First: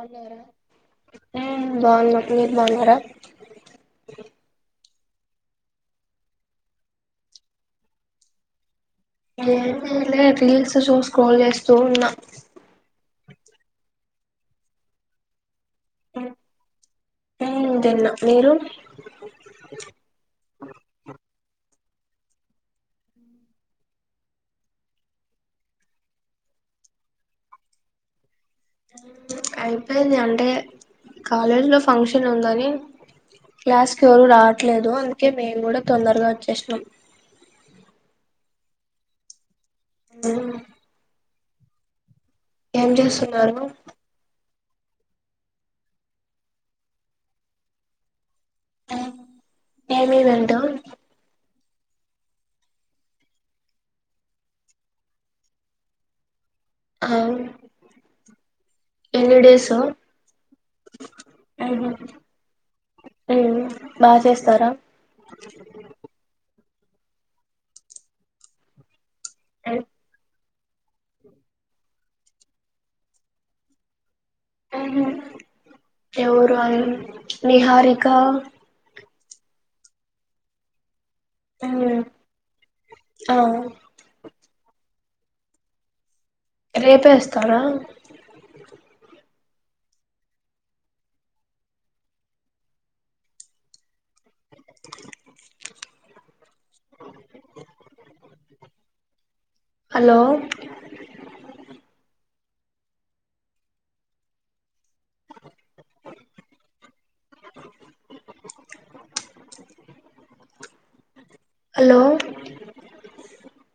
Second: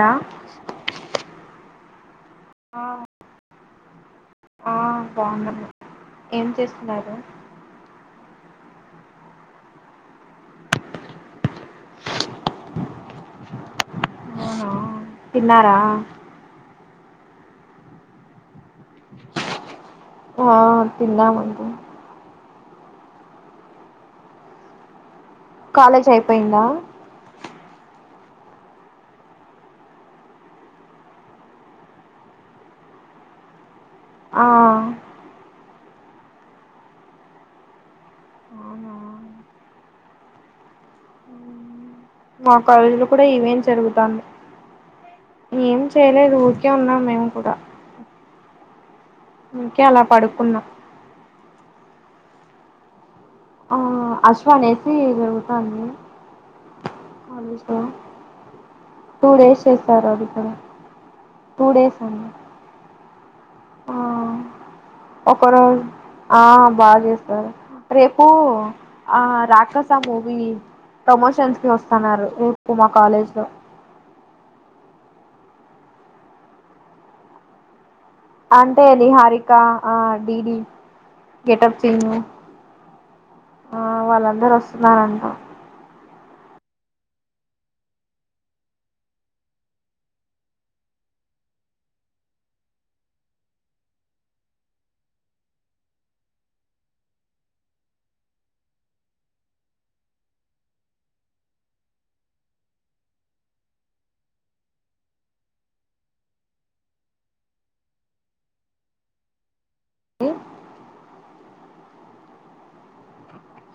రా బా మీర్ ఆ మాగార బాగు ఏం చేస్తున్నారు లే రీల్స్ షో స్క్రోల్ చేస్తూ ఉన్నా ఓహ ఉన్నారా అ ఇదన్న మీరు ఆ తిన్నా మంట కాలేజ్ అయిపోయిందా అయిపోయింది అంటే కాలేజీలో ఫంక్షన్ ఉందని క్లాస్ కి ఎవరు ఆ రావట్లేదు అందుకే మేము కూడా తొందరగా వచ్చేసినం అవునా ఆ మా కాలేజీలో కూడా చేస్తున్నారు ఇవేం జరుగుతా ఏం చేయలేదు ఊరికే ఉన్నాం మేము కూడా ఉకే అలా ఏం ఈవెంట్ పడుకున్నా అశ్వానేసి జరుగుతాండి ఆ వా స టూ డేస్ చేస్తారు అంట టూ ఉహు డేస్ అంట ఉమ్ అ బాగా చేస్తారా ఒకరోజు ఆ బాగా చేస్తారు రేపు ఆ రాక్షస మూవీ ప్రమోషన్స్ కి వస్తున్నారు రూటకు మా కాలేజ్ లో ఎవరు అ నిహారి అంటే అది హారీ కా ఆ డిడీ ఉమ్ గెటప్చేంజ్ ఆ వాళ్ళందరు వస్తున్నారంట రెపే వస్తాడా హాలో ఇనోఅడిబుల్ ఉ హాలో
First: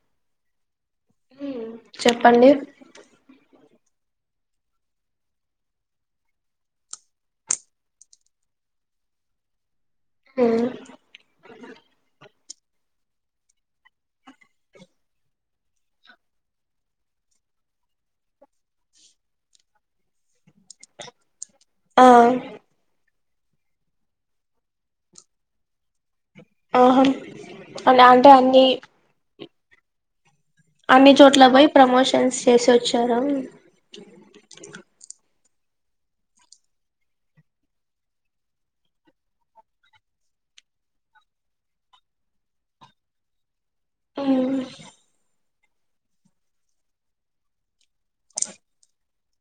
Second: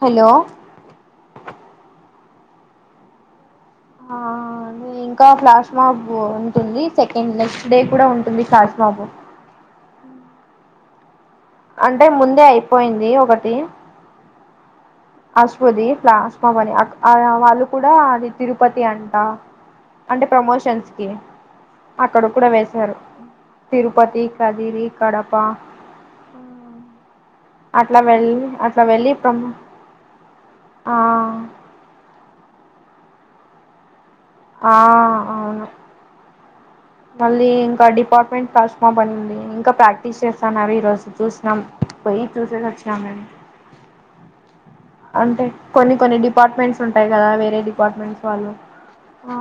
హాలో చెప్పండీ ఆ ఇంకా ఫ్లాష్మా బోర్ ఉంటుంది సెకండ్ నెక్స్ట్ డే కూడా ఉంటుంది ఫ్లాష్మా బో ఊ అంటే ముందే అయిపోయింది ఒకటీ అశ్వదీ ప్లాస్మాబని వాళ్ళు కూడా అది తిరుపతి అంటా అంటే ప్రమోషన్స్ కీ ఆ అక్కడ కూడా వెళ్తారు తిరుపతి కదిరీ కడపా ఆహమ్ అట్ల వెళ్ళీ అట్ల వెళ్లి పం అన్ని చోట్లా బొయ్ ప్రమోషన్స్ చేసొచ్చారా ఆ అవును మళ్ళీ ఇంకా డిపాట్మెంట్ తస్మా పని ఉంది ఇంకా ప్రాక్టీస్ చేస్తా అన్నారు ఈరోజు చూసినం పోయి చూసేసి వచ్చినాం మేం ఊ అంటే కొన్ని కొన్ని డిపాట్మెంట్స్ ఉంటాయి గదా వేరే డిపాట్మెంట్స్ వాళ్ళు ఆ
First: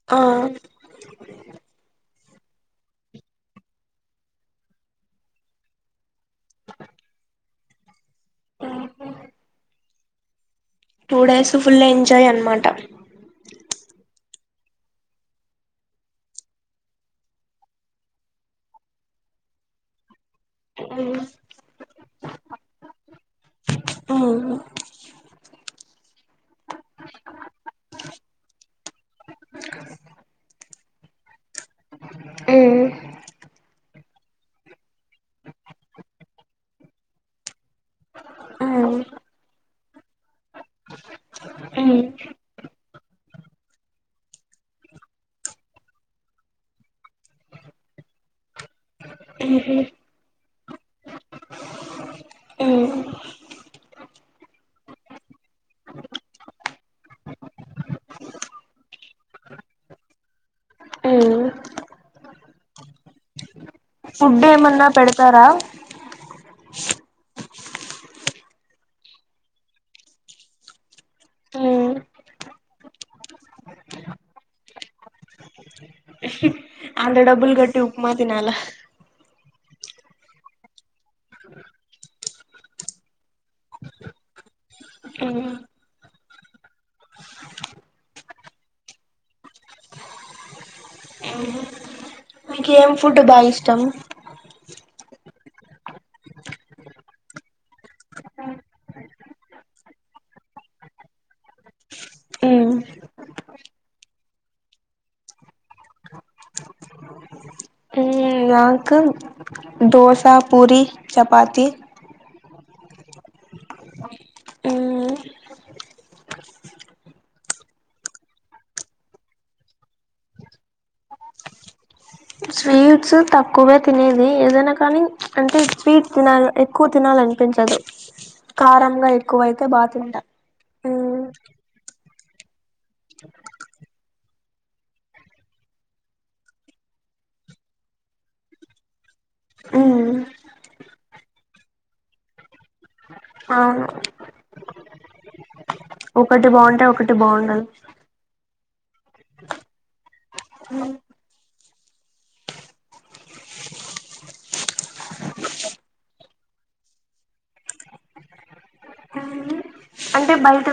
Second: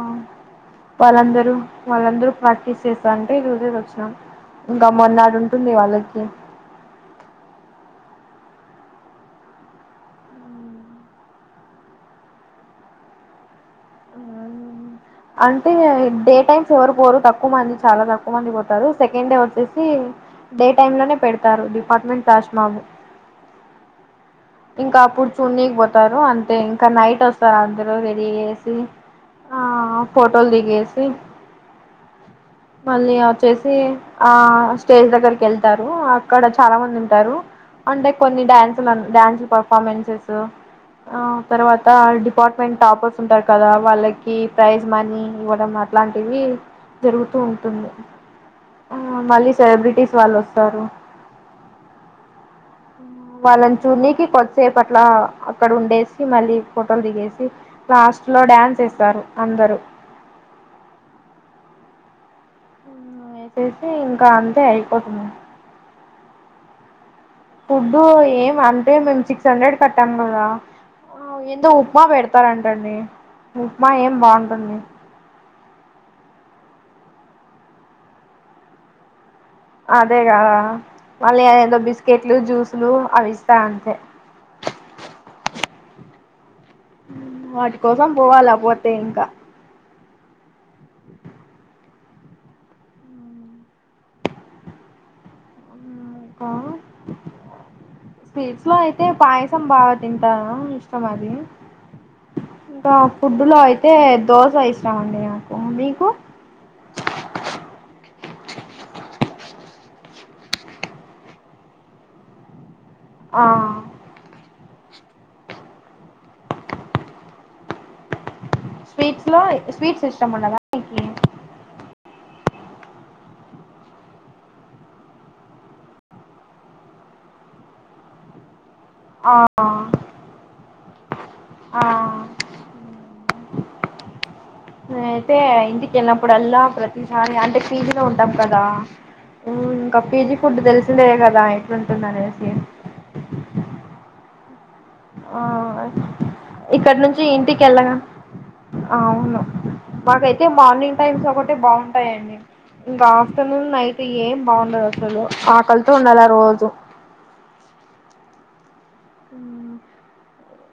వాళ్ళందరూ వాళ్ళందరూ ప్రాక్టీస్ చేస్తా అంటే ఈ రోజే వచ్చినాం ఇంకా మరునాడు ఉంటుంది వాళ్ళకి. టూ డేస్ ఫుల్ ఎంజాయ్ అన్మాట అంటే డే టైమ్స్ ఎవరు పోరు తక్కువ మంది చాలా తక్కువ మంది పోతారు. సెకండ్ డే వచ్చేసీ డే టైమ్ లోనే పెడతారు డిపాట్మెంట్ తస్మాము ఇంకా అప్పుడు చూడ్నికి పోతారు. అంటే ఇంకా నైట్ ఒస్తారు అందరు రెడీ చేేసి ఫోటోలు దిగేసి మళ్ళీ వచ్చేసీ ఆ స్టేజ్ దగ్గరకి ఎళ్తారు అక్కడ జు చాలా మంది ఉంటారు. అంటే కొన్ని డ్యాన్స్లు అన్ డ్యాన్స్ పర్ఫామెన్సెస్ అ ఆ తర్వాతా డిపాట్మెంట్ టాపర్ అంటారు కదా వాళ్ళకీ ప్రైజ్ మనీ ఇవ్వడం అట్లాంటివి జరుగుతూ ఉంటుంది. ఆ మళ్ళీ సెలబ్రిటీస్ వాళ్ళు ఒస్ తరు ఉ వాళ్ళన్ చూనికి కొద్దిసేపట్లా అక్కడ ఉండేసి మళ్ళీ ఫోటోలు దిగేసి లాస్ట్ లో డ్యాన్స్ ఎస్తారు అందరూ. వేసేసి ఇంకా అంతే ఫుడ్డెమన్నా అయిపోతుంది పెడతారా? ఫుడ్డు ఏమ్ అంటే మేము సిక్స్ హండ్రెడ్ కట్టాం కదా ఏంటో ఉప్మా పెడతారంటండి. ఉప్మా ఏం బాగుంటుంది. అంత డబ్బుల్ గట్టి ఉప్మా తినాలా హ అదే గదా మళ్ళీ అఏదో బిస్కెట్లు, జ్యూస్లు అవి ఇస్తా అంతే వాటి కోసం పోవాలా పోతే ఇంకా మీకెం ఫుడ్ బాగా ఇష్టం. ఇంకా స్వీట్స్లో అయితే పాయసం బాగా తింటా ఇష్టం అది ఇంకా ఫుడ్లో అయితే దోశ ఇష్టం అండి నాకు మీకు. నాకు దోసా, పూరి, చపాతి ఆ స్వీట్స్ లో స్వీట్స్ ఇష్టముండదా నీకి స్వీట్స్ తక్కువె తినేది ఏదైనా కానీ అంటే స్వీట్స్ తినాల్ ఎక్కువ తినాలనిపించదు. కారంగా ఆ ఎక్కువైతే బాతింట ఆ నేనయితే ఇంటిక ఎళ్ళినప్పుడల్లా ప్రతిసారి అంటే పీజీలో ఉంటాం కదా. ఇంకా పీజీ ఫుడ్ తెలిసిందే కదా ఎట్లుంటుందనేసి అవును ఆ ఒకటి బాగుంటే, ఇక్కడ ఒకటి నుంచి ఇంటికి బాగుండదు. వెళ్ళగా అవును మాకైతే మార్నింగ్ టైమ్స్ ఒకటి బాగుంటాయండి. ఇంకా ఆఫ్టర్నూన్, నైట్, ఏం బాగుండవు అసలు ఆకలితో ఉండాలరోజు. ఉ అంటే బయట్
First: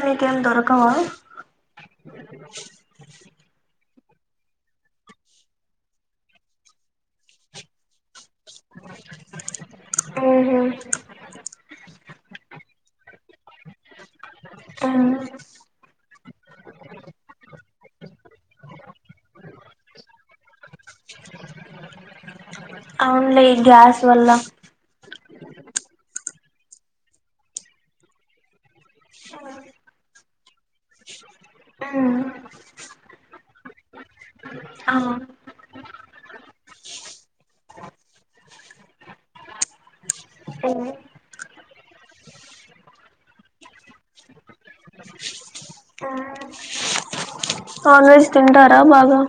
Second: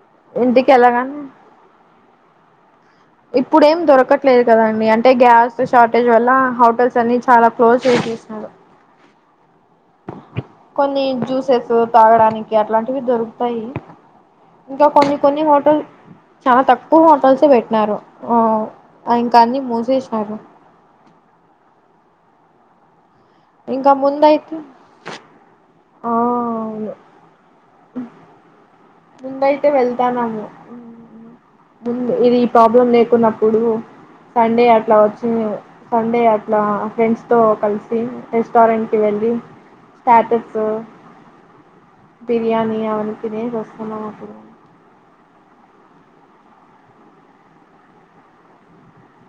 ఇంటికెల్లగానే ఇప్పుడు ఏం దొరకట్లేదు కదండి అంటే గ్యాస్ షార్టేజ్ వల్ల హోటల్స్ అన్ని చాలా క్లోజ్ చేసెసినారు. కొన్ని జుసెస్ తాగడానికి అట్లాంటివి దొరుకుతాయి. ఇంకా కొన్ని కొన్ని హోటల్ చాలా తక్కువ హోటల్స్ పెట్టినారు ఆ ఇంకా అన్ని మూసేసినారు. న్ని ఇంకా గ్యాస్ వల్ల ముందయితే ఆ అవును ఉహ్ ముందయితే వెళ్తానము ముందు ఇది ప్రాబ్లం లేకున్నప్పుడు సండే అట్లా వచ్చి సండే అట్లా ఫ్రెండ్స్ తో కలిసి రెస్టారెంట్ కి వెళ్ళి స్టాటస్ నాన్ బిర్యాని అవన్ని తినేసి వస్ తిన్నం అప్పుడు నాన్ వెజ్ తింటారా బాగా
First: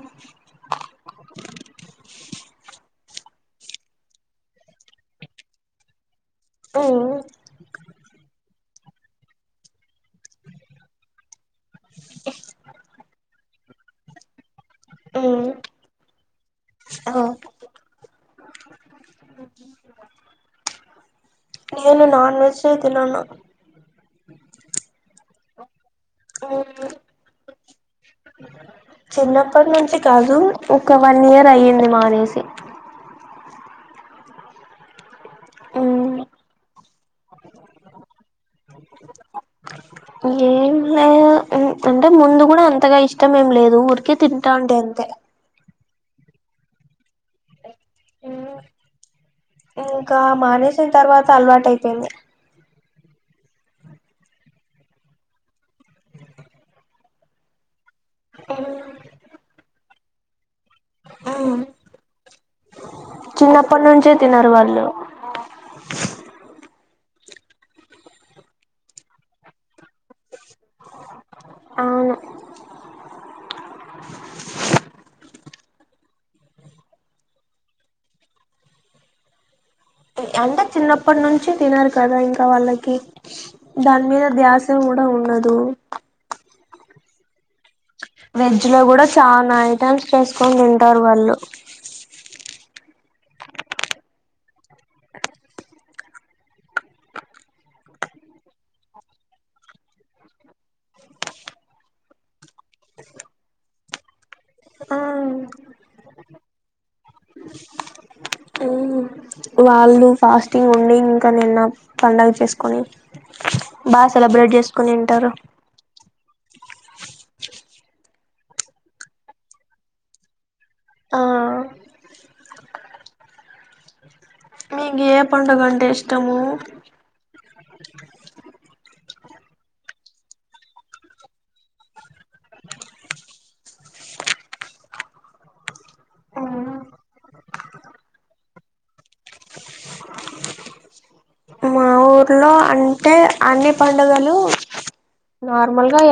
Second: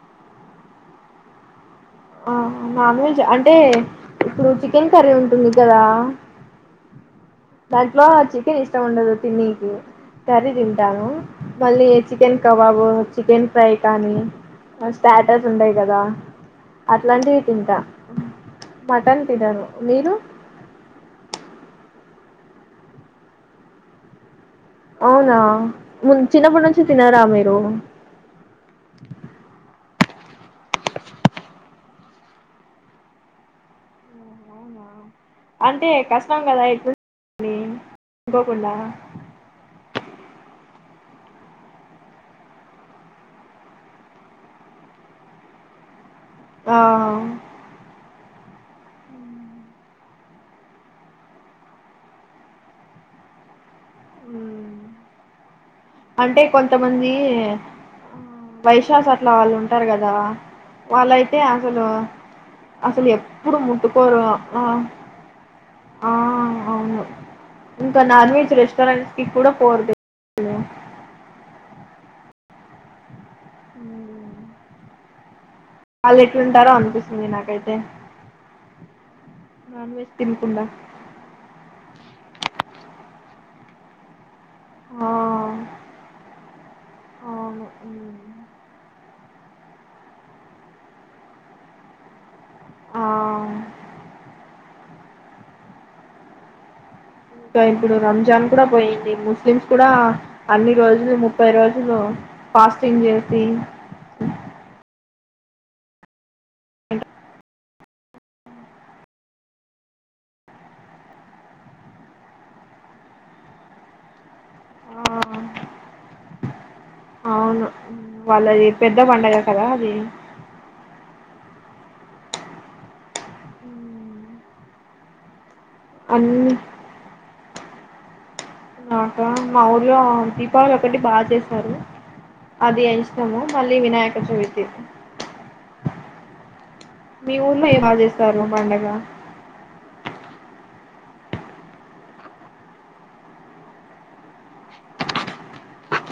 నాన్ వెజ్ అంటే ఇప్పుడు చికెన్ కర్రీ ఉంటుంది కదా దాంట్లో చికెన్ ఇష్టం ఉండదు తిన్నీకి కర్రీ తింటాను మళ్ళీ చికెన్ కబాబు చికెన్ ఫ్రై కానీ స్టాటస్ ఉండయి కదా అట్లాంటివి తింటా మటన్ తినను మీరు నేను నాన్ వెజే తినను అవునా ముంద్ చిన్నప్పటి నుంచి తినరా మీరు చిన్నప్పట్నుంచి కాదు ఒక వన్ ఇయర్ అయ్యింది మానేసి అవునా అంటే కష్టం గదా ఇప్పడు నీ అనుకోకుండా ఏంలే అంటే ముందుగూడా అంతగా ఇష్టం ఏం లేదు ఊరికే తింటాంటే అంతే ఆ ఇంకా మానేసిన్ తర్వాత అలవాటు అయిపోయింది. ఊ అంటే కొంతమంది వైశ్యాస్ అట్లా వాళ్ళు ఉంటారు కదా వాళ్ళయితే అసలు అసలు ఎప్పుడు చిన్నప్పటి నుంచే ముట్టుకొరు తినరు ఆ వాళ్ళు ఆ అవును ఇంకా నాన్ వెజ్ రెస్టారెంట్స్ కి కూడా పోరు తెలుసా అవును ఊ వాళ్ళు ఎట్లుంటారొ అనిపిస్తుంది నాకైతే నాన్ వెజ్ అంటె తినకుండా చిన్నప్పటి నుంచి తినరు కదా ఇంక వాళ్ళకి దాని మీద ధ్యాస చూడ ఆ ఉండదు అవును హ్మ్. చాన ఐటమ్స్ చేస్కొని తింటారు వాళ్ళు ఆ ఇంక ఇప్పుడు రంజాన్ కూడ పోయింది ముస్లిమ్స్ కూడా అన్ని రోజులు ముప్పై రోజులు ఫాస్టింగ్ చేసి ఎంత వాళ్ళు ఫాస్టింగ్ ఉండి ఇంక నిన్న పండగ చేసుకొని బా సెలబ్రేట్ చేస్కొని ఆ ఉంటారు. అవును వాళ్ళది పెద్ద పండగ కదా అది ఆ మీకు ఏ పండగన్ ఇష్టమూ అన్ని [inaudible] నాక మా ఊర్లో దీపావళి ఒకటి బాగా చేస్తారు అది ఇష్టము మళ్ళీ వినాయక చవితి మి ఊర్లో ఎం బాగా చేస్తారు పండగ మా ఊర్లో అంటే అన్ని పండుగలు నార్మల్ గ